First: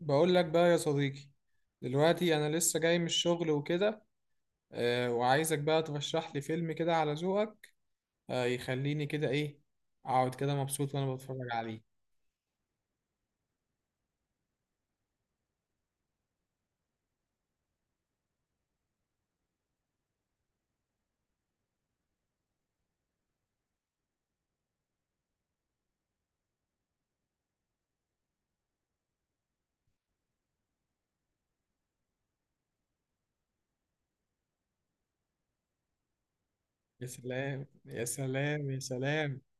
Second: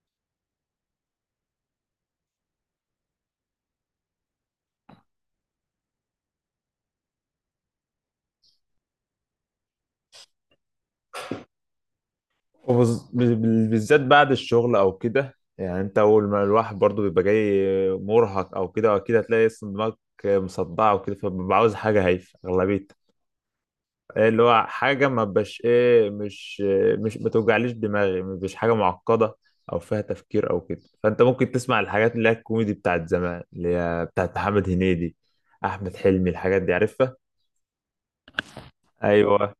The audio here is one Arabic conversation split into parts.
بقول لك بقى يا صديقي. دلوقتي انا لسه جاي من الشغل وكده. آه وعايزك بقى ترشح لي فيلم كده على ذوقك، يخليني كده ايه، اقعد كده مبسوط وانا بتفرج عليه. وبز- بال- بالذات بعد الشغل او كده يعني انت اول ما الواحد برضو بيبقى جاي مرهق او كده هتلاقي اصلا دماغك مصدعه وكده فببقى عاوز حاجه هايفه اغلبيتها. إيه اللي هو حاجه ما بقاش ايه، مش ما توجعليش دماغي، مش حاجه معقده او فيها تفكير او كده، فانت ممكن تسمع الحاجات اللي هي الكوميدي بتاعت زمان، اللي هي بتاعت محمد هنيدي، احمد حلمي، الحاجات دي يا عارفها. سلام يا سلام يا سلام، ايوه.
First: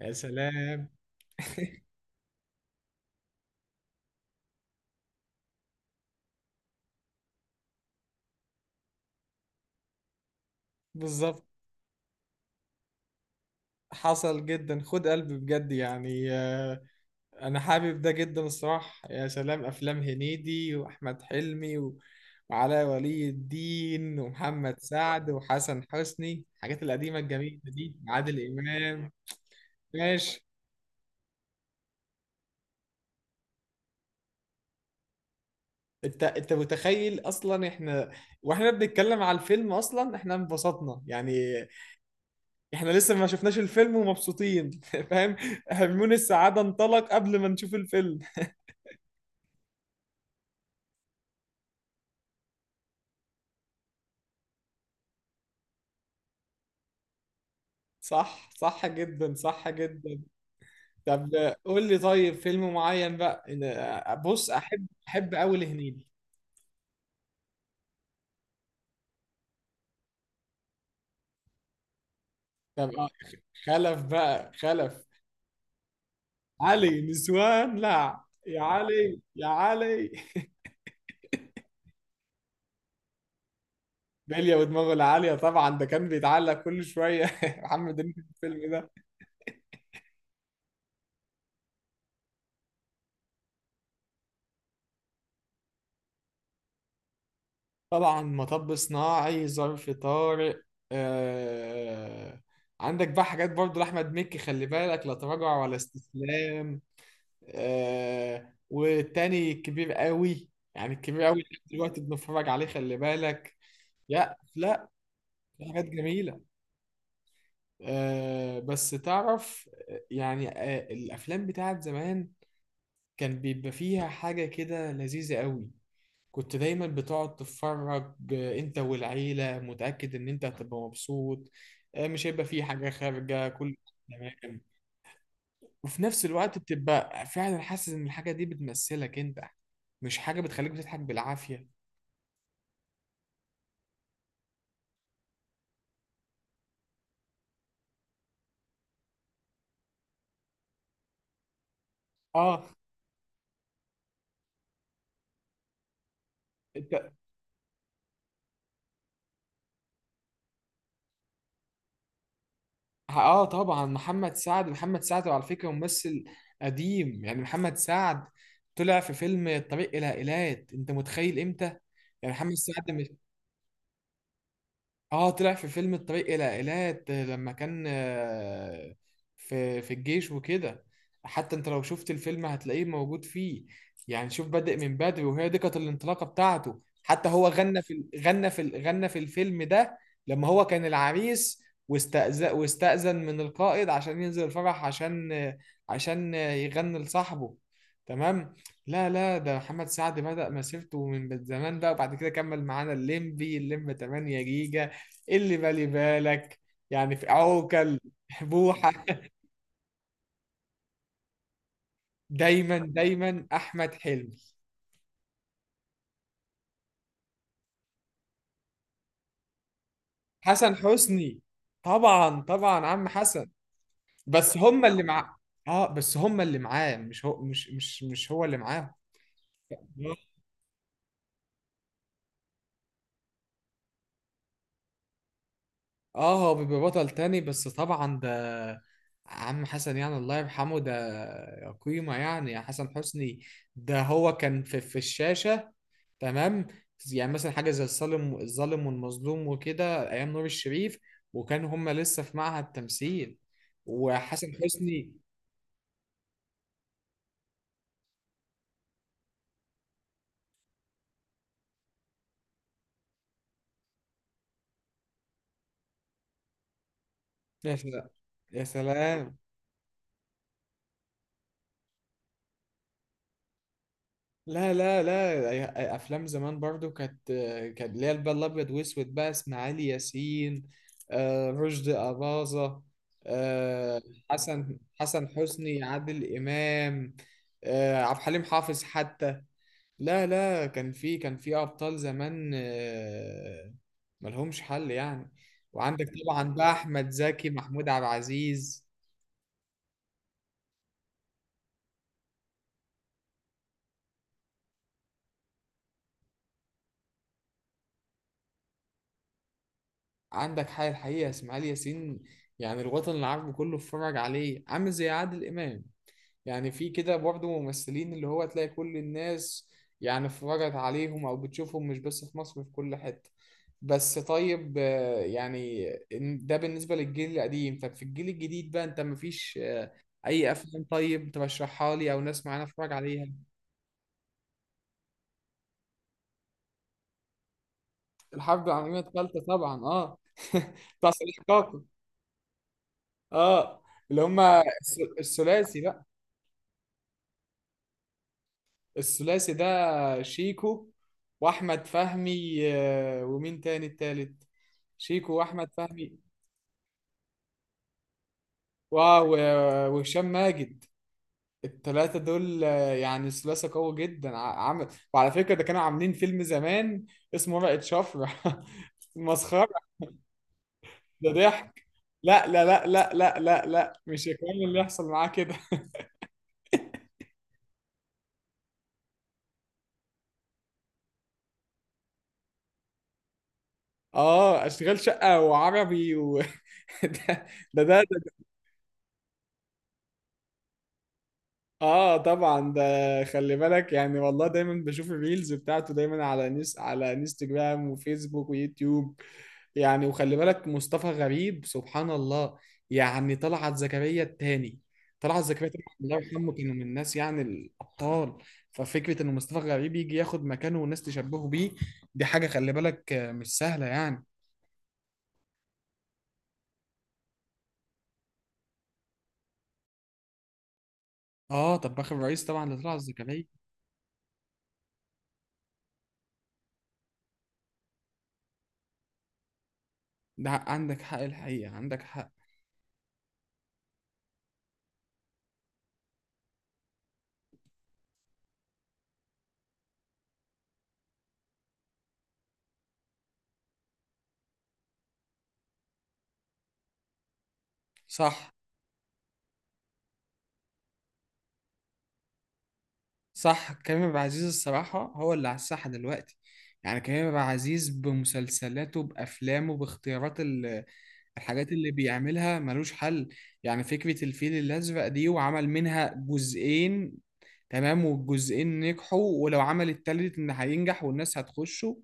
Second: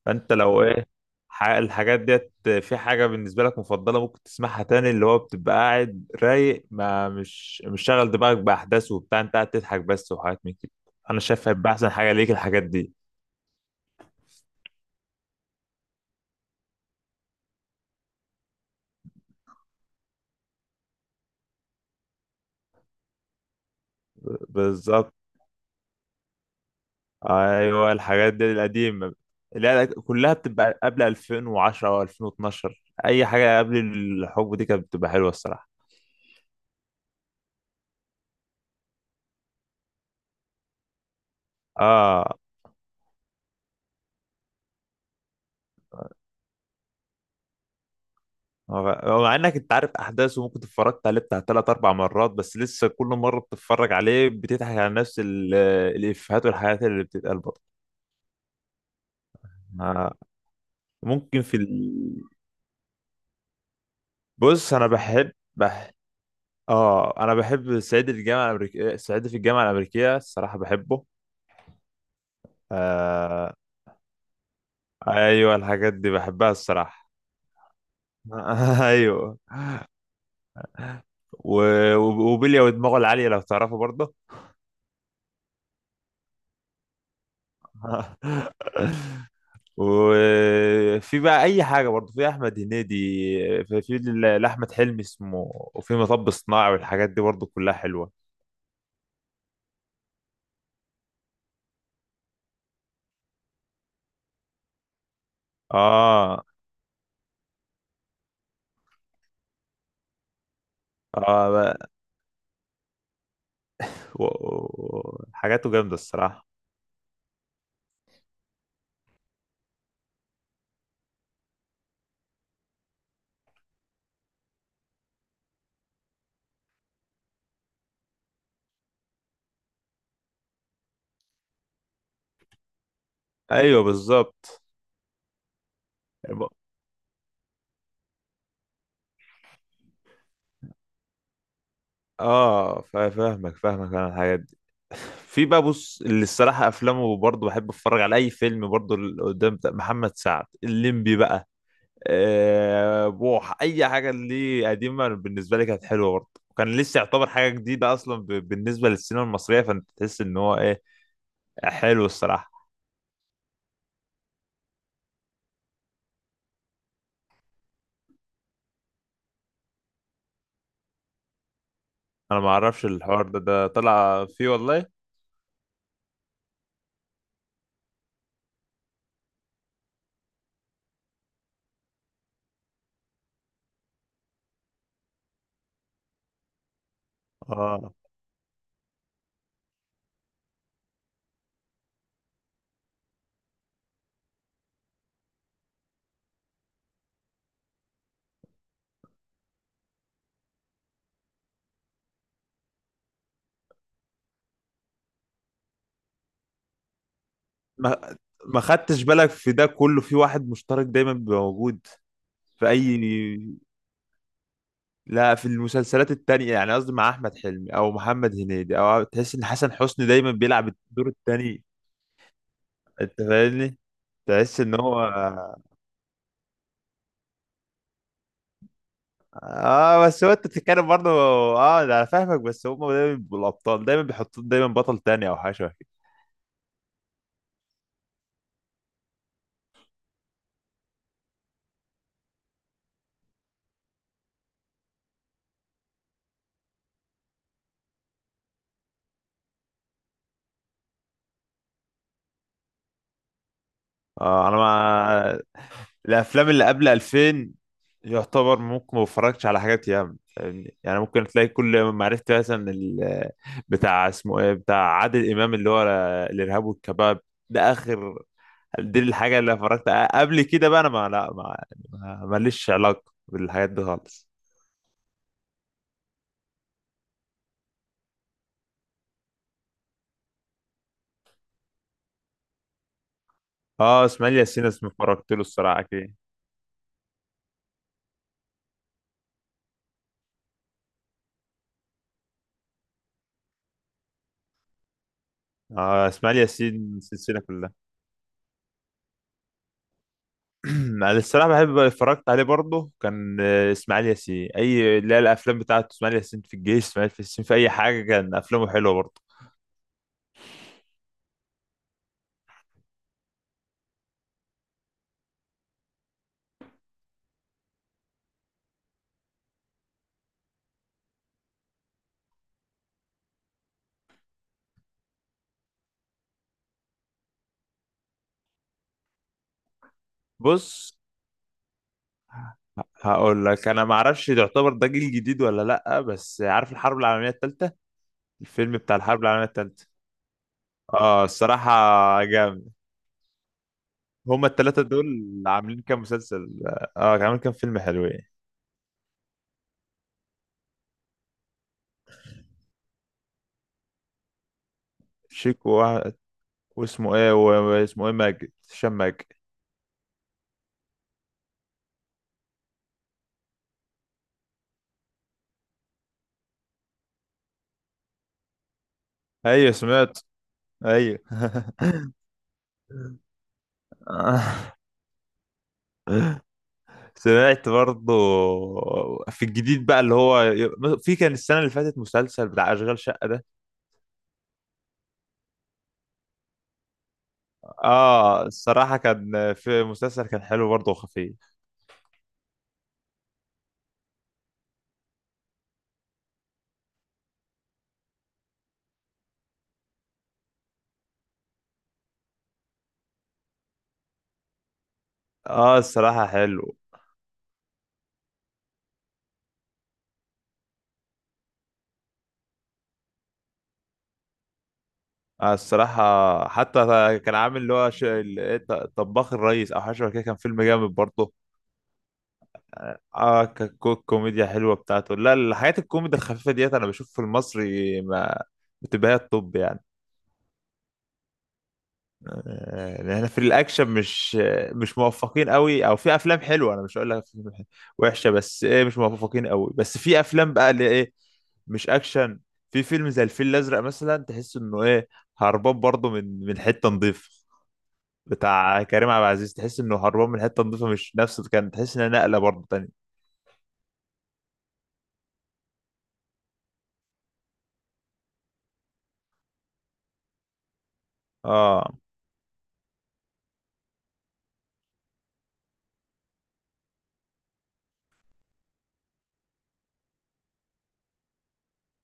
يا فانت لو ايه سلام. الحاجات ديت، في حاجه بالنسبه لك مفضله ممكن تسمعها تاني، اللي هو بتبقى قاعد رايق ما مش شاغل دماغك باحداث وبتاع، انت قاعد تضحك بس وحاجات من كده. انا بالظبط. شايف هيبقى احسن حاجه ليك الحاجات دي. حصل جدا، خد قلب بجد يعني. انا حابب ده جدا الصراحه. يا سلام، افلام هنيدي واحمد حلمي و... وعلاء ولي الدين ومحمد بالظبط. سعد وحسن حسني، الحاجات القديمه الجميله ايوه دي، الحاجات عادل دي امام. القديمه. لا كلها ماشي. بتبقى قبل 2010 او 2012، اي حاجه قبل الحقبه دي كانت بتبقى حلوه الصراحه. انت متخيل اصلا احنا، واحنا بنتكلم على الفيلم اصلا احنا انبسطنا يعني. اه، احنا لسه ما شفناش الفيلم ومبسوطين. فاهم؟ هرمون السعاده انطلق قبل ما نشوف الفيلم. مع انك انت عارف احداثه، ممكن اتفرجت عليه بتاع ثلاث اربع مرات بس لسه كل مره بتتفرج عليه بتضحك على نفس الافيهات والحاجات اللي بتتقال برضه. صح، صح جدا، صح ما- جدا. طب ممكن قول لي طيب فيلم معين بقى، بص، بص احب انا بحب احب قوي لهنيدي. اه انا بحب صعيدي في الجامعه الامريكيه، صعيدي في الجامعه الامريكيه، الصراحه بحبه. طب آه، آه... خلف بقى، خلف. ايوه الحاجات دي بحبها علي الصراحه. نسوان، لا. يا علي ايوه. يا علي و... وبيليا ودماغه العاليه لو تعرفه برضه. بلية ودماغه العالية طبعا، ده كان بيتعلق كل شوية محمد هنيدي في الفيلم ده. وفي بقى اي حاجه برضه، في احمد هنيدي، في لاحمد حلمي اسمه، وفي مطب صناعي والحاجات دي برضه كلها حلوه. طبعا مطب صناعي، ظرف طارق. آه... عندك بقى حاجات برضو لأحمد مكي، خلي بالك، لا تراجع ولا اه استسلام. آه والتاني كبير قوي، يعني الكبير قوي اه لحد بقى. دلوقتي بنتفرج عليه، خلي بالك. لا لا، في حاجاته حاجات جامده جميلة. الصراحه. بس تعرف الأفلام بتاعت زمان كان بيبقى فيها حاجة كده لذيذة قوي. كنت دايما بتقعد تتفرج آه، انت والعيلة، متأكد ان انت هتبقى مبسوط، آه مش هيبقى فيه حاجة خارجة كل. ايوه تمام، بالظبط. وفي نفس الوقت بتبقى فعلا حاسس ان الحاجه دي بتمثلك انت، مش حاجه بتخليك بتضحك بالعافيه. اه فاهمك انا الحاجات دي. في بقى، بص اللي الصراحه افلامه برضه بحب اتفرج على اي فيلم برضه، اللي قدام بتاع محمد سعد، الليمبي بقى. اه. بوح اي حاجه ليه قديمه بالنسبه لي كانت حلوه برضه، وكان انت. لسه يعتبر حاجه جديده اصلا بالنسبه للسينما المصريه، فانت تحس ان هو ايه، حلو الصراحه. اه طبعا، محمد سعد على فكره ممثل قديم يعني، محمد سعد طلع في فيلم الطريق الى ايلات، انت متخيل امتى؟ يعني انا ما محمد اعرفش سعد. الحوار ده، ده طلع فيه والله؟ اه طلع في فيلم الطريق الى ايلات لما كان آه، في الجيش وكده. حتى انت لو شفت الفيلم هتلاقيه موجود فيه. يعني شوف بادئ من بدري، وهي دي كانت الانطلاقه بتاعته، حتى هو اه غنى في الفيلم ده، لما هو كان العريس واستأذن من القائد عشان ينزل الفرح، عشان آه، عشان يغني لصاحبه. تمام. لا لا، ده محمد سعد بدأ مسيرته من زمان بقى، وبعد كده كمل معانا الليمبي، الليمبي 8 جيجا، إيه اللي بالي بالك، يعني في عوكل، ما ما بوحة. خدتش بالك في ده كله في واحد مشترك دايما بيبقى موجود. في دايما اي دايما أحمد حلمي. لا في المسلسلات التانية يعني، قصدي مع احمد حلمي او محمد هنيدي، او تحس ان حسن حسني دايما بيلعب حسن الدور حسني، التاني. طبعا طبعا عم انت حسن. فاهمني، بس تحس ان هم هو. اللي مع. اه بس هم اللي معاه، مش هو، مش هو اللي معاه. اه، بس هو انت بتتكلم برضه. اه ده انا فاهمك، بس هم دايما بيبقوا الابطال، دايما بيحطوا دايما بطل تاني او حاجه شبه كده. اه هو بيبقى بطل تاني بس طبعا، ده عم حسن يعني، الله يرحمه، ده قيمة يعني يا حسن حسني، ده هو كان في في الشاشة. تمام. يعني مثلا حاجه زي الظالم، والمظلوم وكده، ايام نور الشريف، وكان هما لسه في معهد تمثيل، اه وحسن انا حسني. ما الافلام اللي قبل 2000 يعتبر ممكن ما بتفرجش على حاجات ياما، فاهمني؟ يعني ممكن تلاقي كل ما عرفت مثلا بتاع اسمه ايه، بتاع عادل امام، اللي هو الارهاب والكباب، ده يا سلام اخر، يا دي سلام. الحاجه اللي اتفرجت قبل كده بقى. انا ما لا ما ما- ماليش علاقه بالحاجات دي خالص. لا لا لا، افلام زمان برضو كانت، كانت اللي هي بقى الابيض واسود بقى، اسماعيل ياسين آه، رشدي اباظه، آه، اه اسماعيل ياسين، اسمه حسن اتفرجت له حسني، الصراحه. عادل امام آه، عبد الحليم حافظ حتى. لا لا، كان في ابطال زمان آه، ملهمش حل يعني. وعندك آه اسماعيل طبعا بقى ياسين احمد السلسلة زكي، كلها. محمود عبد العزيز. أنا الصراحة بحب اتفرجت عليه برضه، كان اسماعيل ياسين أي لا الأفلام بتاعته، اسماعيل ياسين في الجيش، اسماعيل ياسين في أي حاجة، كان أفلامه حلوة برضه. عندك حي الحقيقه اسماعيل ياسين، يعني الوطن العربي كله اتفرج عليه، عامل زي عادل امام، يعني في كده برضه ممثلين اللي هو تلاقي كل الناس يعني اتفرجت عليهم او بتشوفهم مش بس في مصر، في كل حته. بس طيب آه، يعني ده بالنسبه للجيل القديم، طب في الجيل الجديد بقى انت، مفيش اي افلام بص، طيب ترشحها لي او ناس معانا اتفرج عليها؟ هقول لك أنا معرفش يعتبر ده جيل جديد ولا لأ، بس عارف الحرب العالمية التالتة؟ الحرب الفيلم بتاع العالميه الحرب الثالثه العالمية طبعا، التالتة، اه بتاع اه صديق الصراحة كاكو. جامد. اه، اللي هما هما التلاتة دول الثلاثي عاملين كام بقى. مسلسل، عاملين كام فيلم حلوين. الثلاثي ده شيكو واحمد فهمي آه، ومين تاني، التالت؟ شيكو واحمد شيكو فهمي، واسمه ايه هشام ماجد. واو آه، وهشام ماجد. التلاتة دول آه، يعني ثلاثة قوي جدا، عمل. وعلى فكرة ده كانوا عاملين فيلم زمان اسمه ورقة شفرة مسخرة. ايوه سمعت. ايوه. ده ضحك. لا، مش الكلام اللي يحصل معاه كده. سمعت برضه. في الجديد بقى اللي هو، في، كان السنة اللي فاتت مسلسل بتاع أشغال شقة ده. اه اشتغال شقة وعربي و... ده ده. اه الصراحة كان في مسلسل كان حلو برضه وخفيف. اه طبعا ده، خلي بالك يعني، والله دايما بشوف الريلز بتاعته دايما على نس على انستجرام وفيسبوك ويوتيوب يعني، وخلي بالك مصطفى غريب سبحان الله، يعني طلعت زكريا التاني. طلعت زكريا اه التاني الله الصراحة يرحمه، كانوا حلو. من الناس يعني الابطال. ففكره ان مصطفى غريب يجي ياخد مكانه والناس تشبهه بيه، دي حاجه خلي بالك آه، مش سهله يعني. آه الصراحة حتى كان عامل اللي هو ش... ال- إيه، ط- طباخ الريس أو حاجة شبه كده، كان فيلم جامد برضه. اه طب اخر رئيس طبعا لطلعت زكريا. اه الكوميديا حلوة بتاعته. لا الحاجات الكوميديا الخفيفة ديت أنا بشوف في المصري ما بتبقى هي الطب يعني. ده عندك حق الحقيقه، عندك حق. احنا في الاكشن مش موفقين قوي، او في افلام حلوه، انا مش هقول لك وحشه، بس ايه مش موفقين قوي، بس في افلام بقى اللي ايه، مش اكشن. في فيلم زي الفيل الازرق مثلا، تحس انه ايه، هربان برضه من حته نظيفه. صح، بتاع كريم عبد العزيز، تحس انه هربان من حته نظيفه، مش نفس، كان تحس انها نقله برضه تانية. صح. كريم عبد العزيز الصراحة هو اللي على الساحة دلوقتي، يعني كريم عبد العزيز بمسلسلاته بأفلامه باختيارات الحاجات اه. اللي بيعملها ملوش حل يعني. فكرة الفيل الأزرق دي وعمل منها جزئين، تمام، والجزئين نجحوا، ولو عمل التالت إن هينجح والناس هتخشه.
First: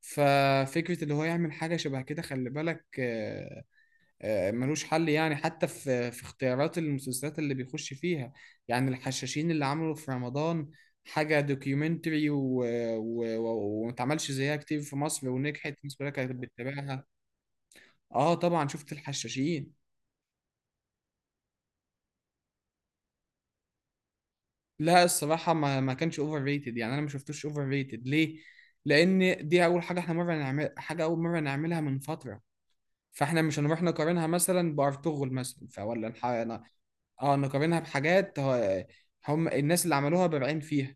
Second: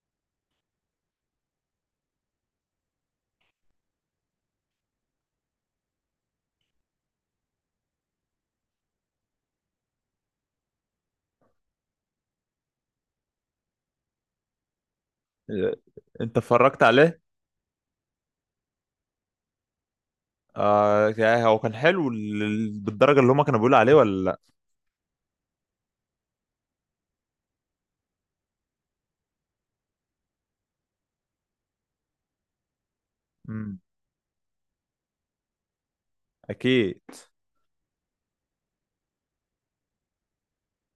ففكرة اللي هو يعمل حاجة شبه كده خلي بالك آه، آه، ملوش حل يعني. حتى في اختيارات المسلسلات اللي بيخش فيها، يعني الحشاشين اللي عملوا في رمضان، حاجة دوكيومنتري وما اتعملش زيها كتير في مصر، ونجحت، الناس كلها كانت انت اتفرجت بتتابعها. عليه. اه طبعا شفت الحشاشين. اه يعني هو كان حلو بالدرجه اللي هما كانوا بيقولوا عليه ولا لا؟ لا الصراحة ما كانش اوفر ريتد يعني، انا ما شفتوش اوفر ريتد، ليه؟ لان دي اول حاجة احنا مرة نعمل حاجة، اول مرة نعملها من فترة، فاحنا مش امم، هنروح نقارنها مثلا بارطغرل مثلا، فولا. اكيد. اه نقارنها بحاجات هم الناس اللي عملوها بارعين فيها،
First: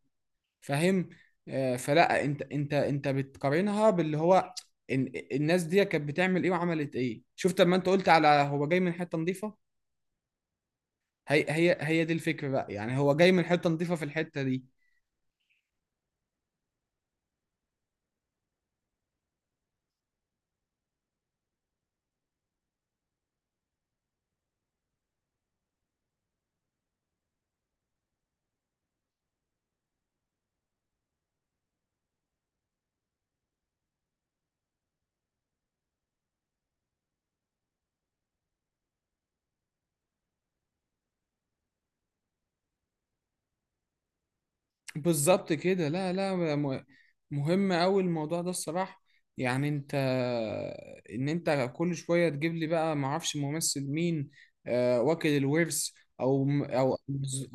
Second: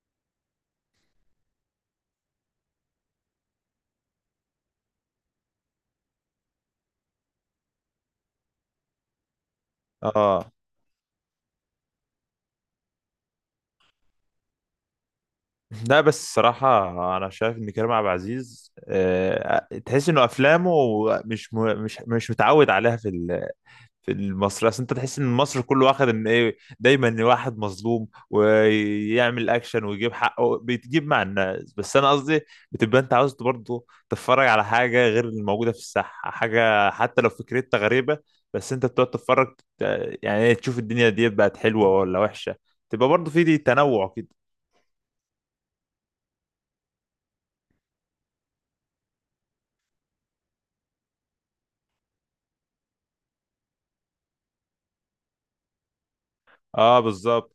فاهم؟ آه، فلا انت بتقارنها باللي هو إن الناس دي كانت بتعمل ايه وعملت ايه. شفت لما انت قلت على هو جاي من حته نظيفه؟ اه هي دي الفكره بقى يعني، هو جاي من حته نظيفه في الحته دي. لا بس الصراحة أنا شايف إن كريم عبد العزيز، تحس إنه أفلامه مش م... مش مش متعود عليها في في المصري. أصل أنت تحس إن مصر كله واخد إن إيه، دايما واحد مظلوم ويعمل أكشن ويجيب حقه بيتجيب مع الناس، بس أنا قصدي بتبقى أنت عاوز برضه تتفرج على حاجة غير الموجودة في الساحة، حاجة حتى لو فكرتها غريبة بس أنت بتقعد تتفرج يعني إيه، تشوف الدنيا دي بقت حلوة ولا وحشة. تبقى برضه في دي تنوع كده. بالظبط كده. لا لا، مهم أوي الموضوع ده الصراحة. يعني انت، ان انت كل شوية تجيب لي بقى معرفش ممثل مين، آه، واكل الورث، او م- او اه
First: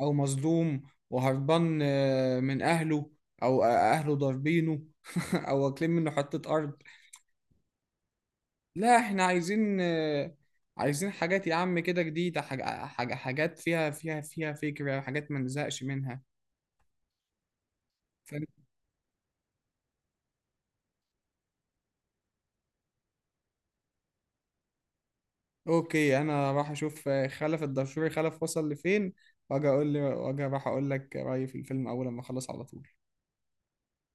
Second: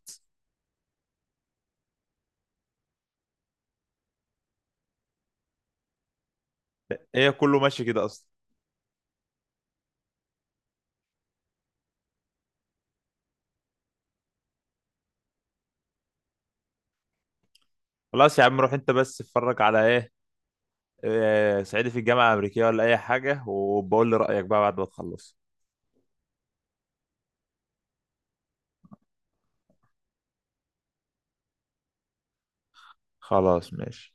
او مظلوم وهربان آه، من اهله، او اهله ضاربينه او واكلين منه حتة ارض. هي كله ماشي كده اصلا. لا احنا عايزين آه، عايزين حاجات يا عم كده جديدة، حاجات فيها فيها فكرة، حاجات ما نزهقش منها. خلاص يا عم، روح انت بس اتفرج على ايه، صعيدي في الجامعه الامريكيه ولا اي حاجه، وبقول لي رايك بقى بعد ما تخلص. اوكي، انا راح اشوف آه، خلف الدشوري، خلف وصل لفين، واجي اقول لي واجي راح اقول لك رايي في الفيلم اول لما اخلص على طول. خلاص ماشي.